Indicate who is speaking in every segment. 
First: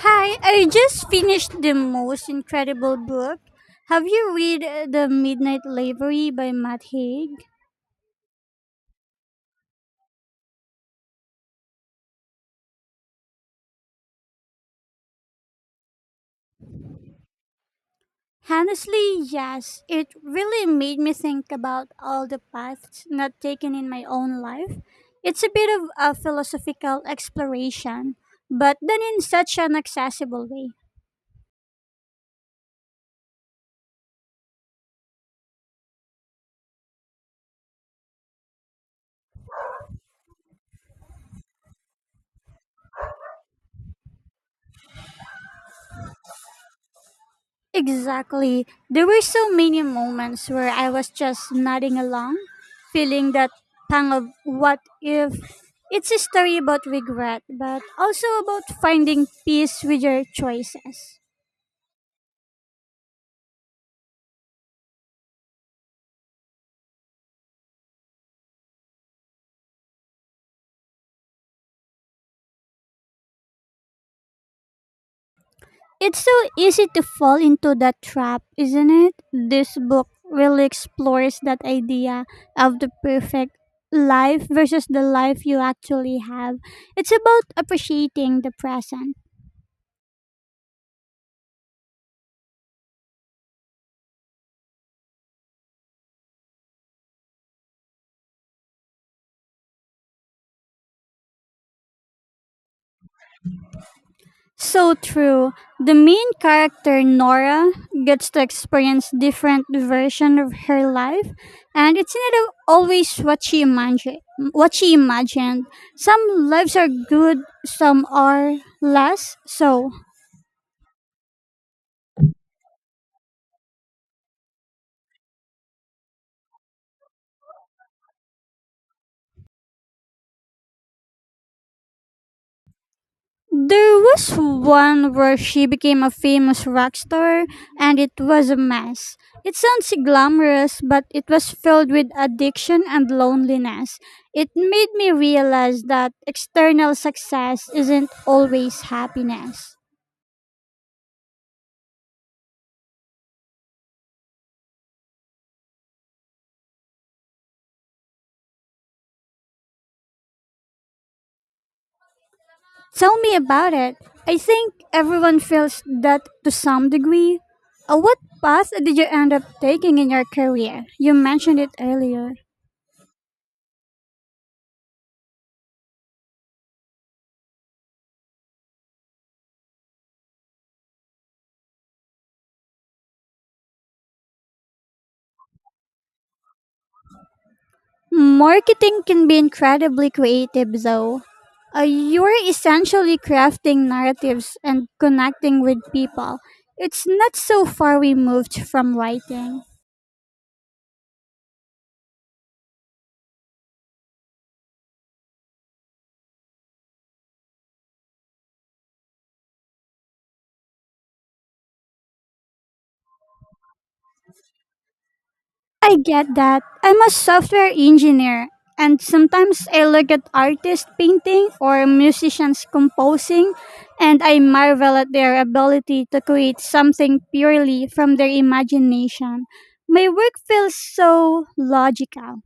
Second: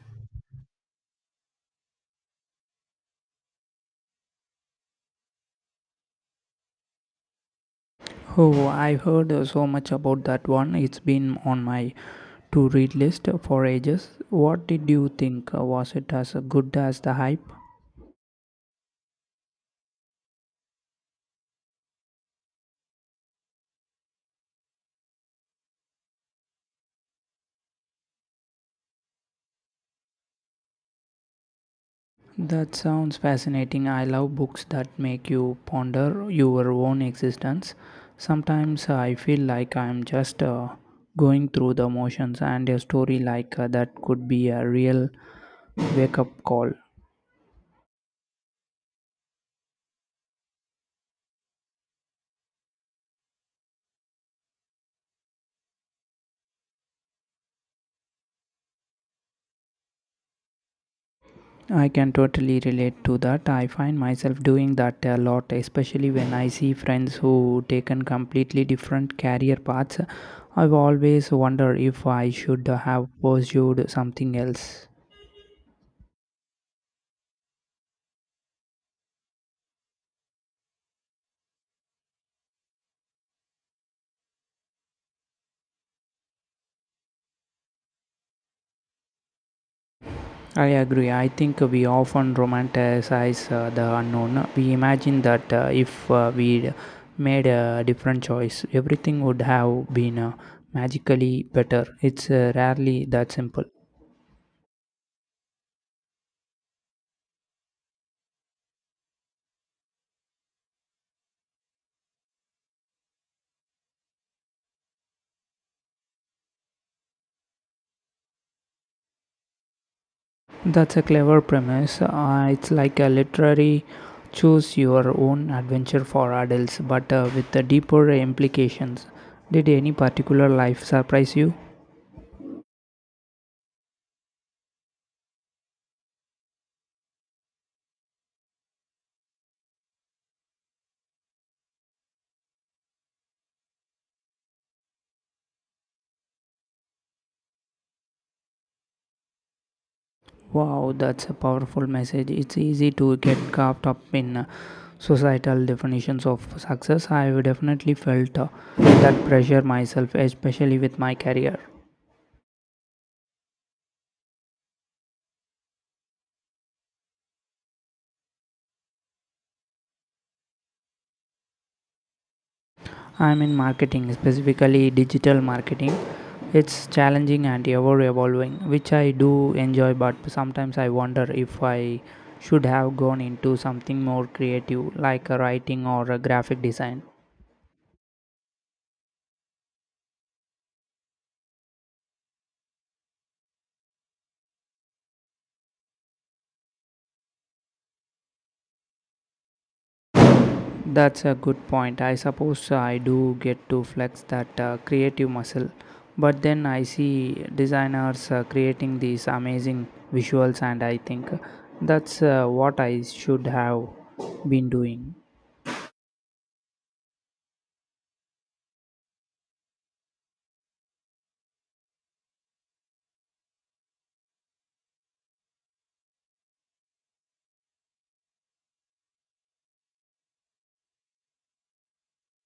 Speaker 1: Hi, I just finished the most incredible book. Have you read The Midnight Library by Matt Haig?
Speaker 2: Oh, I have heard so much about that one. It's been on my to read list for ages. What did you think? Was it as good as the hype?
Speaker 1: Honestly, yes. It really made me think about all the paths not taken in my own life. It's a bit of a philosophical exploration, but done in such an accessible way.
Speaker 2: That sounds fascinating. I love books that make you ponder your own existence. Sometimes I feel like I'm just going through the motions, and a story like that could be a real wake up call.
Speaker 1: Exactly. There were so many moments where I was just nodding along, feeling that pang of what if. It's a story about regret, but also about finding peace with your choices.
Speaker 2: I can totally relate to that. I find myself doing that a lot, especially when I see friends who taken completely different career paths. I've always wondered if I should have pursued something else.
Speaker 1: It's so easy to fall into that trap, isn't it? This book really explores that idea of the perfect life versus the life you actually have. It's about appreciating the present.
Speaker 2: I agree. I think we often romanticize the unknown. We imagine that if we made a different choice, everything would have been magically better. It's rarely that simple.
Speaker 1: So true. The main character, Nora, gets to experience different version of her life, and it's not always what she imagined. What she imagined. Some lives are good, some are less so.
Speaker 2: That's a clever premise. It's like a literary choose your own adventure for adults, but with the deeper implications. Did any particular life surprise you?
Speaker 1: There was one where she became a famous rock star, and it was a mess. It sounds glamorous, but it was filled with addiction and loneliness. It made me realize that external success isn't always happiness.
Speaker 2: Wow, that's a powerful message. It's easy to get caught up in societal definitions of success. I've definitely felt that pressure myself, especially with my career.
Speaker 1: Tell me about it. I think everyone feels that to some degree. What path did you end up taking in your career? You mentioned it earlier.
Speaker 2: I'm in marketing, specifically digital marketing. It's challenging and ever evolving, which I do enjoy, but sometimes I wonder if I should have gone into something more creative, like a writing or a graphic design.
Speaker 1: Marketing can be incredibly creative, though. You're essentially crafting narratives and connecting with people. It's not so far removed from writing.
Speaker 2: That's a good point. I suppose I do get to flex that creative muscle, but then I see designers creating these amazing visuals, and I think that's what I should have been doing.
Speaker 1: I get that. I'm a software engineer, and sometimes I look at artists painting or musicians composing, and I marvel at their ability to create something purely from their imagination. My work feels so logical.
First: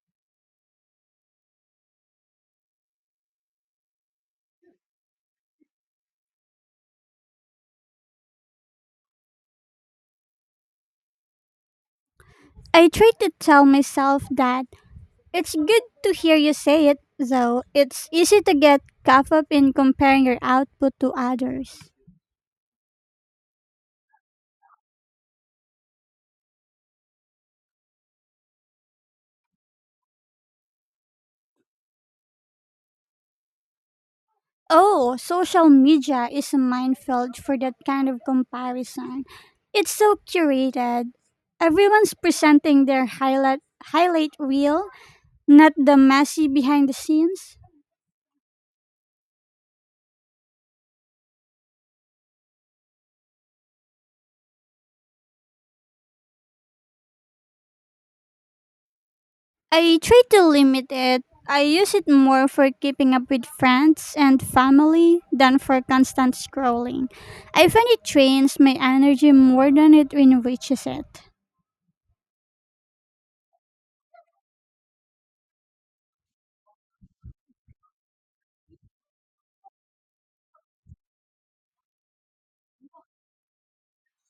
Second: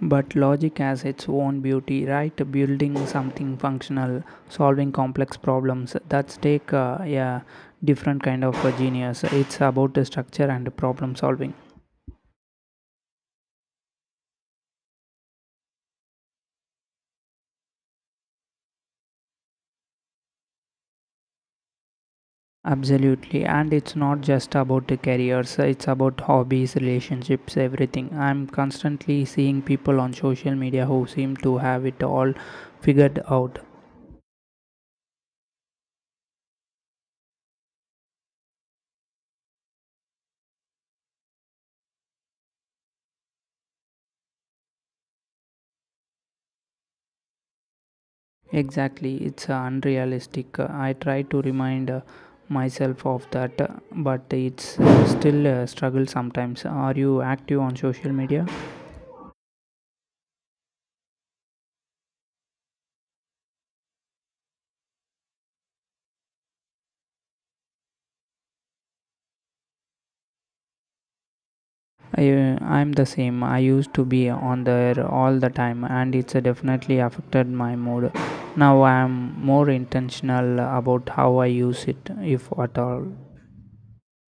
Speaker 2: But logic has its own beauty, right? Building something functional, solving complex problems thats take a different kind of genius. It's about the structure and problem solving.
Speaker 1: I try to tell myself that it's good to hear you say it, though it's easy to get caught up in comparing your output to others.
Speaker 2: Absolutely, and it's not just about the careers, it's about hobbies, relationships, everything. I'm constantly seeing people on social media who seem to have it all figured out.
Speaker 1: Oh, social media is a minefield for that kind of comparison. It's so curated. Everyone's presenting their highlight reel, not the messy behind the scenes.
Speaker 2: Exactly, it's unrealistic. I try to remind myself of that, but it's still a struggle sometimes. Are you active on social media?
Speaker 1: I try to limit it. I use it more for keeping up with friends and family than for constant scrolling. I find it drains my energy more than it enriches it.
Speaker 2: I'm the same. I used to be on there all the time, and it's definitely affected my mood. Now I'm more intentional about how I use it, if at all.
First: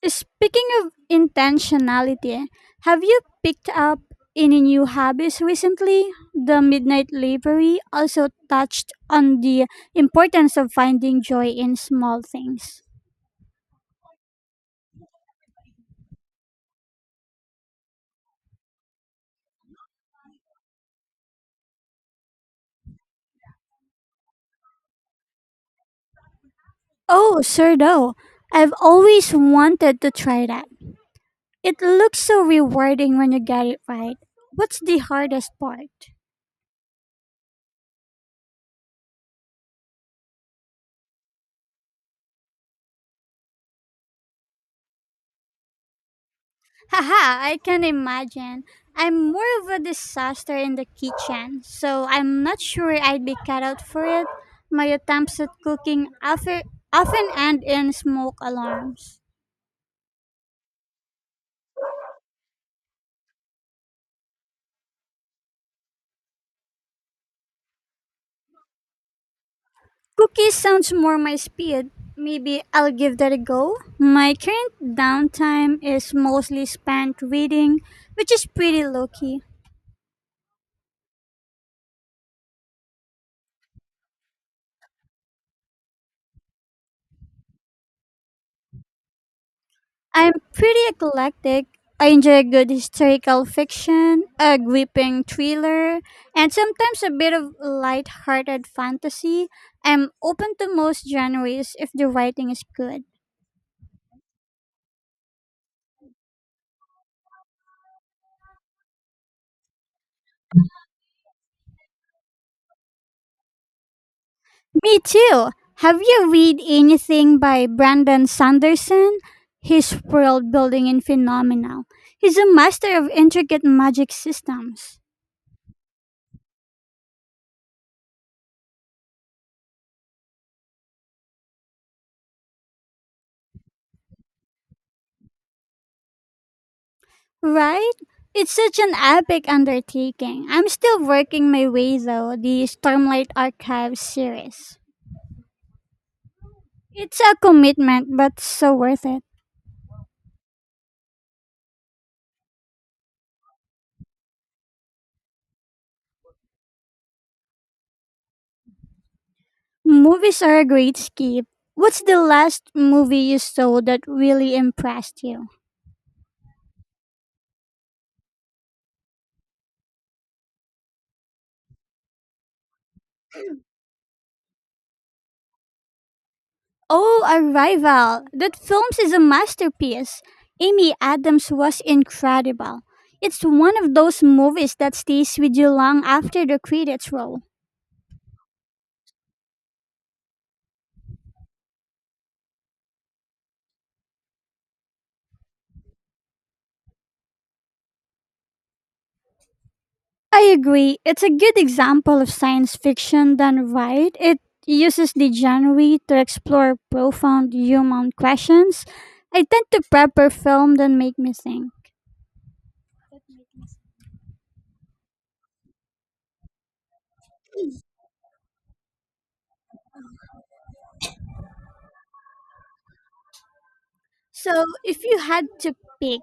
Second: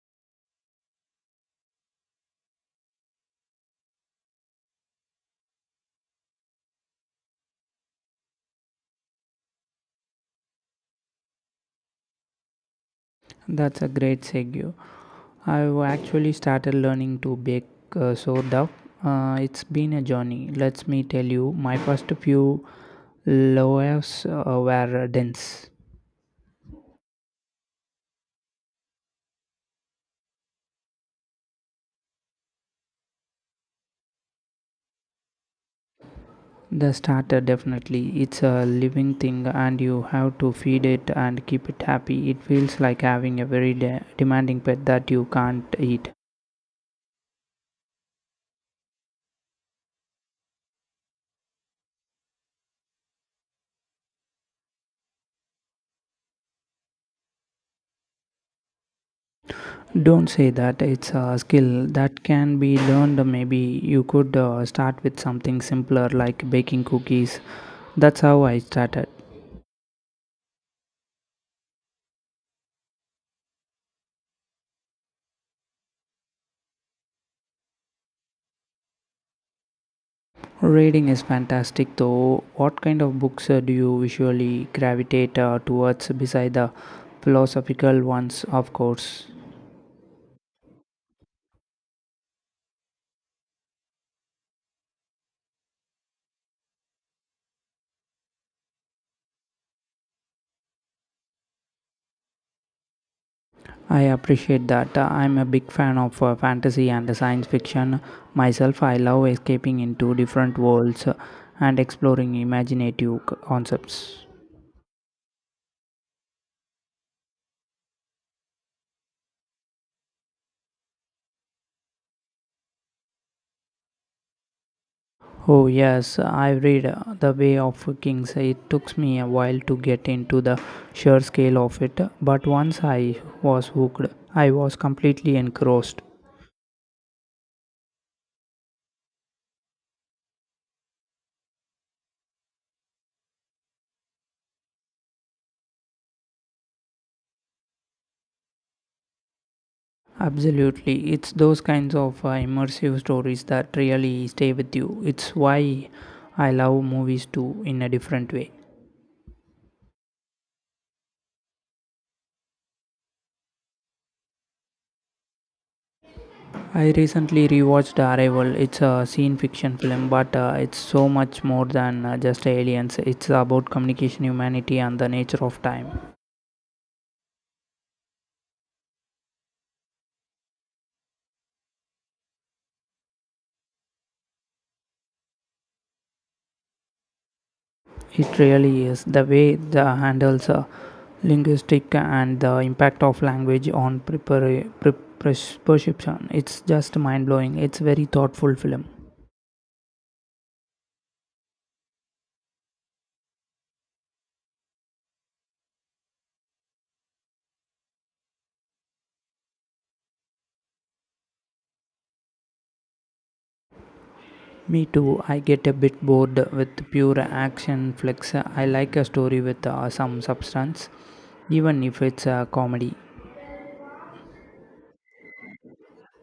Speaker 1: Speaking of intentionality, have you picked up any new hobbies recently? The Midnight Library also touched on the importance of finding joy in small things.
Speaker 2: That's a great segue. I've actually started learning to bake sourdough. It's been a journey. Let me tell you, my first few loaves were dense.
Speaker 1: Oh, sure, though. I've always wanted to try that. It looks so rewarding when you get it right. What's the hardest part?
Speaker 2: The starter definitely. It's a living thing, and you have to feed it and keep it happy. It feels like having a very demanding pet that you can't eat.
Speaker 1: Haha, I can imagine. I'm more of a disaster in the kitchen, so I'm not sure I'd be cut out for it. My attempts at cooking often end in smoke alarms.
Speaker 2: Don't say that it's a skill that can be learned. Maybe you could start with something simpler like baking cookies. That's how I started.
Speaker 1: Cookies sounds more my speed. Maybe I'll give that a go. My current downtime is mostly spent reading, which is pretty low key.
Speaker 2: Reading is fantastic though. What kind of books do you usually gravitate towards beside the philosophical ones, of course?
Speaker 1: I'm pretty eclectic. I enjoy good historical fiction, a gripping thriller, and sometimes a bit of light-hearted fantasy. I'm open to most genres if the writing is good.
Speaker 2: I appreciate that. I'm a big fan of fantasy and science fiction. Myself, I love escaping into different worlds and exploring imaginative concepts.
Speaker 1: Me too. Have you read anything by Brandon Sanderson? His world building in phenomenal. He's a master of intricate magic systems.
Speaker 2: Oh, yes, I read The Way of Kings. It took me a while to get into the sheer scale of it, but once I was hooked, I was completely engrossed.
Speaker 1: Right? It's such an epic undertaking. I'm still working my way though, the Stormlight Archives series. It's a commitment, but so worth it.
Speaker 2: Absolutely, it's those kinds of immersive stories that really stay with you. It's why I love movies too, in a different way.
Speaker 1: Movies are a great escape. What's the last movie you saw that really impressed you?
Speaker 2: I recently rewatched Arrival. It's a scene fiction film, but it's so much more than just aliens. It's about communication, humanity, and the nature of time.
Speaker 1: Oh, Arrival. That film is a masterpiece. Amy Adams was incredible. It's one of those movies that stays with you long after the credits roll.
Speaker 2: It really is. The way the handles linguistic and the impact of language on perception. It's just mind blowing. It's very thoughtful film.
Speaker 1: I agree. It's a good example of science fiction done right. It uses the genre to explore profound human questions. I tend to prefer film that make me think.
Speaker 2: Me too. I get a bit bored with pure action flicks. I like a story with some substance, even if it's a comedy.
Speaker 1: So, if you had to pick,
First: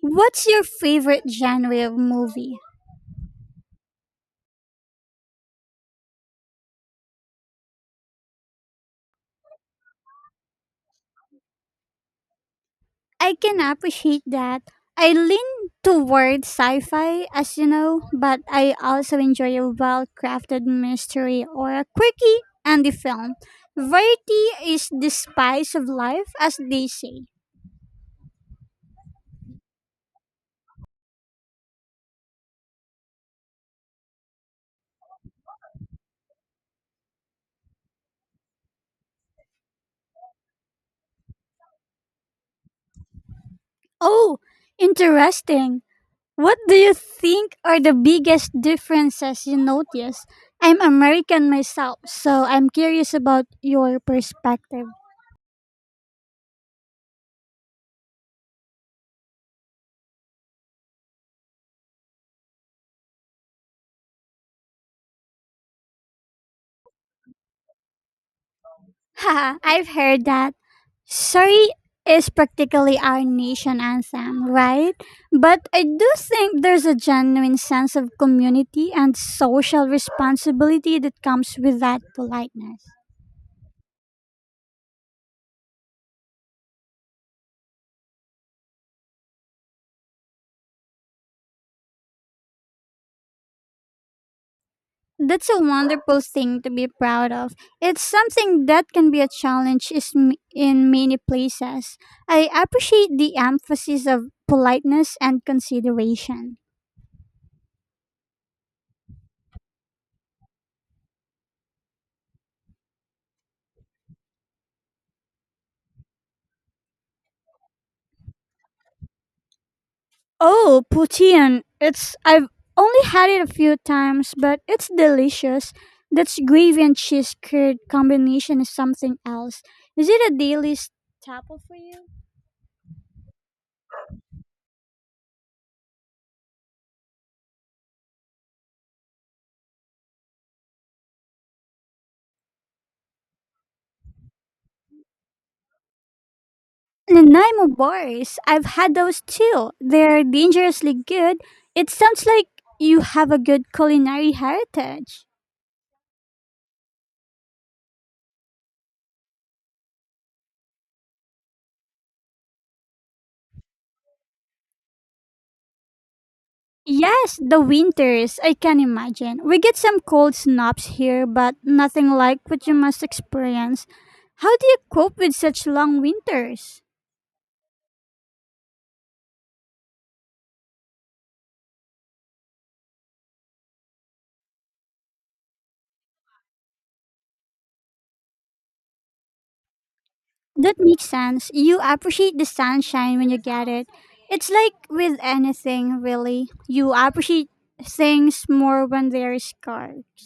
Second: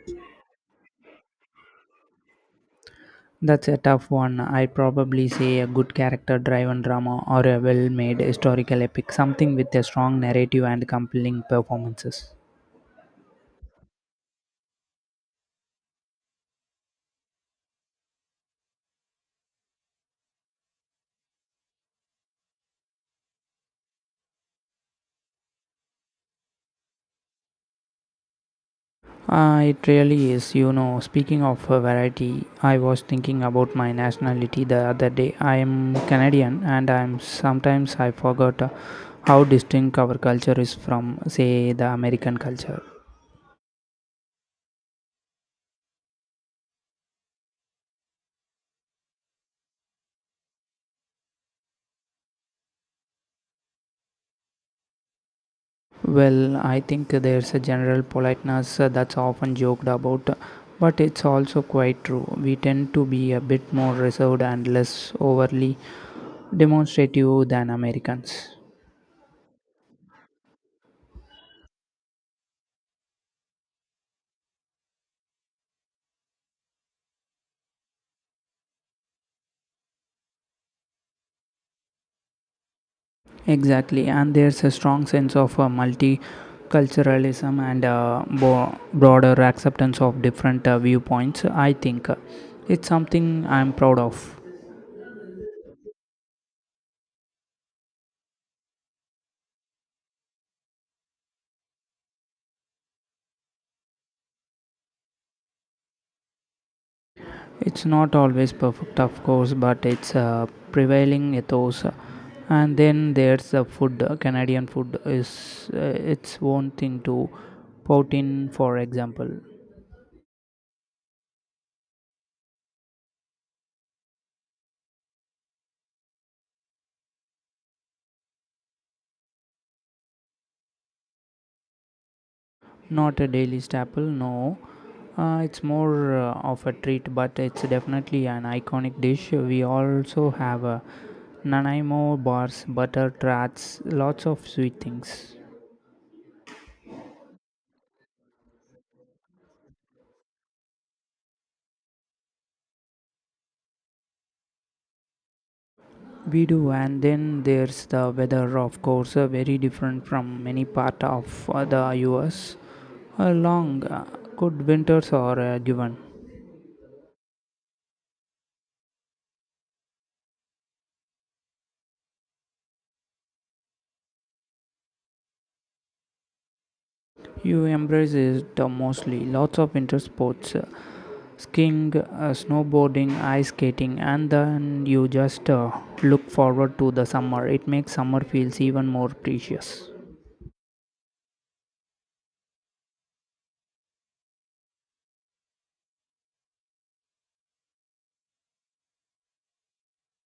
Speaker 1: what's your favorite genre of movie?
Speaker 2: That's a tough one. I probably say a good character driven drama or a well made historical epic, something with a strong narrative and compelling performances.
Speaker 1: I can appreciate that. I lean toward sci fi, as you know, but I also enjoy a well crafted mystery or a quirky indie film. Variety is the spice of life, as they say.
Speaker 2: It really is. You know, speaking of variety, I was thinking about my nationality the other day. I am Canadian, and I'm sometimes I forgot how distinct our culture is from, say, the American culture.
Speaker 1: Oh, interesting. What do you think are the biggest differences you notice? I'm American myself, so I'm curious about your perspective.
Speaker 2: Well, I think there's a general politeness that's often joked about, but it's also quite true. We tend to be a bit more reserved and less overly demonstrative than Americans.
Speaker 1: Haha, I've heard that. Sorry is practically our nation anthem, right? But I do think there's a genuine sense of community and social responsibility that comes with that politeness.
Speaker 2: Exactly, and there's a strong sense of multiculturalism and broader acceptance of different viewpoints. I think it's something I'm proud of.
Speaker 1: That's a wonderful thing to be proud of. It's something that can be a challenge is in many places. I appreciate the emphasis of politeness and consideration.
Speaker 2: It's not always perfect, of course, but it's prevailing ethos. And then there's the food. Canadian food is its own thing to poutine, for example.
Speaker 1: Oh, poutine. It's I've only had it a few times, but it's delicious. That's gravy and cheese curd combination is something else. Is it a daily staple for you?
Speaker 2: Not a daily staple, no. It's more of a treat, but it's definitely an iconic dish. We also have Nanaimo bars, butter tarts, lots of sweet things.
Speaker 1: Nanaimo bars. I've had those too. They're dangerously good. It sounds like you have a good culinary heritage.
Speaker 2: We do, and then there's the weather, of course, very different from many part of the US. Long, good winters are a given.
Speaker 1: Yes, the winters, I can imagine. We get some cold snaps here, but nothing like what you must experience. How do you cope with such long winters?
Speaker 2: You embrace it mostly. Lots of winter sports, skiing, snowboarding, ice skating, and then you just look forward to the summer. It makes summer feels even more precious.
Speaker 1: That makes sense. You appreciate the sunshine when you get it. It's like with anything, really. You appreciate things more when they're scarce.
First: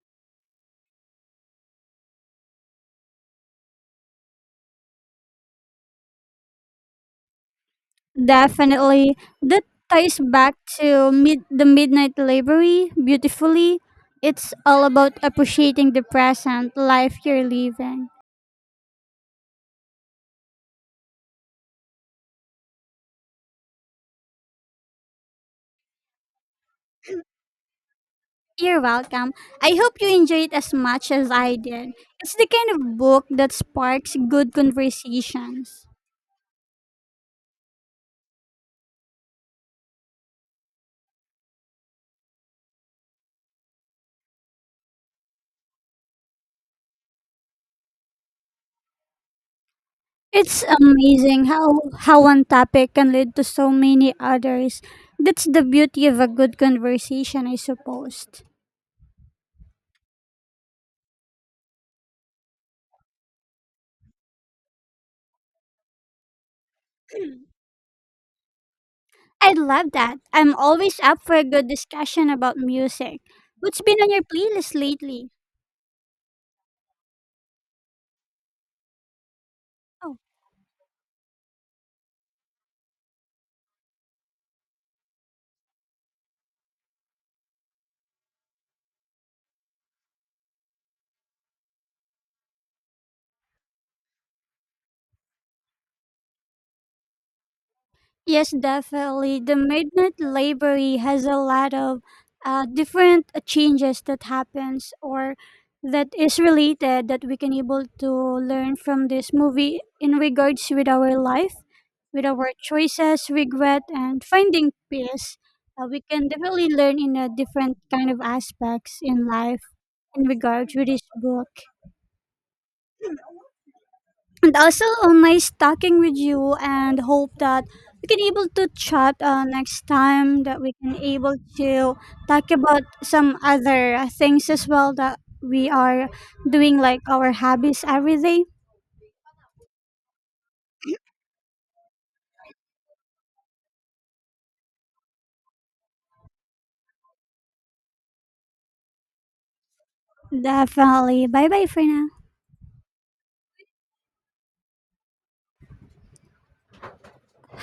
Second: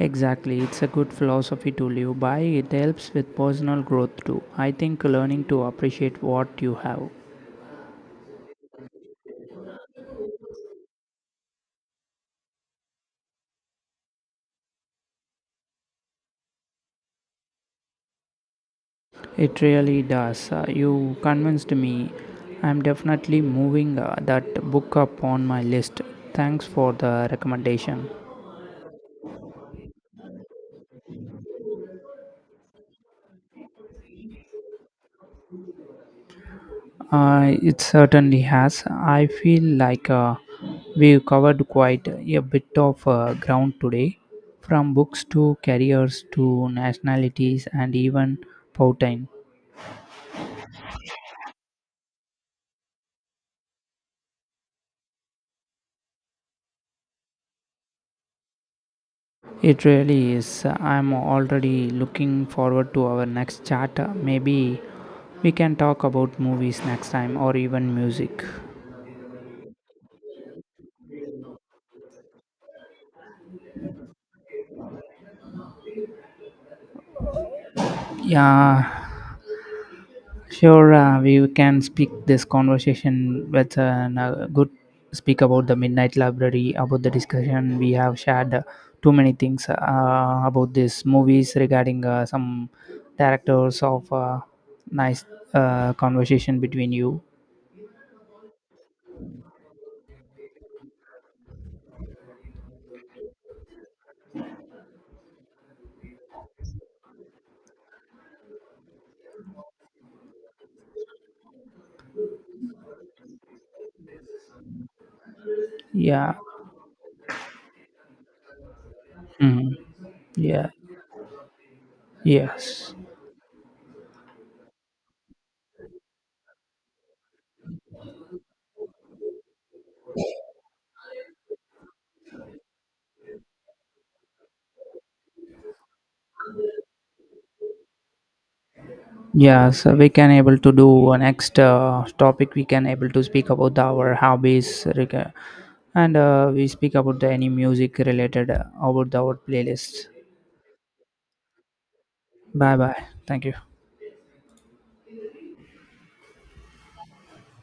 Speaker 2: Exactly, it's a good philosophy to live by. It helps with personal growth too. I think learning to appreciate what you have.
Speaker 1: Definitely. That ties back to the Midnight Library beautifully. It's all about appreciating the present life you're living.
Speaker 2: It really does. You convinced me. I'm definitely moving that book up on my list. Thanks for the recommendation.
Speaker 1: You're welcome. I hope you enjoyed it as much as I did. It's the kind of book that sparks good conversations.
Speaker 2: It certainly has. I feel like we've covered quite a bit of ground today, from books to careers to nationalities and even poutine.
Speaker 1: It's amazing how one topic can lead to so many others. That's the beauty of a good conversation, I suppose.
Speaker 2: It really is. I'm already looking forward to our next chat. Maybe we can talk about movies next time or even music.
Speaker 1: I love that. I'm always up for a good discussion about music. What's been on your playlist lately?
Speaker 2: Yeah.
Speaker 1: Oh,
Speaker 2: Sure, we can speak this conversation with an, good speak about the Midnight Library, about the discussion we have shared too many things about these movies regarding some directors of nice conversation between you.
Speaker 1: yes, definitely. The Midnight Library has a lot of different changes that happens or that is related that we can able to learn from this movie in regards with our life, with our choices, regret, and finding peace. We can
Speaker 2: Yeah.
Speaker 1: definitely learn in a different kind of aspects in life
Speaker 2: Mhm.
Speaker 1: in
Speaker 2: Yeah.
Speaker 1: regards with this book.
Speaker 2: Yes.
Speaker 1: And also nice talking with you and hope that we can able to chat next time that we can able to talk about some other things as well that we are doing like our hobbies every day.
Speaker 2: Yeah, so we can able to do next topic. We can able to speak about our hobbies, and we speak about the any music related about our playlist.
Speaker 1: Definitely, bye bye for now.
Speaker 2: Bye bye. Thank you.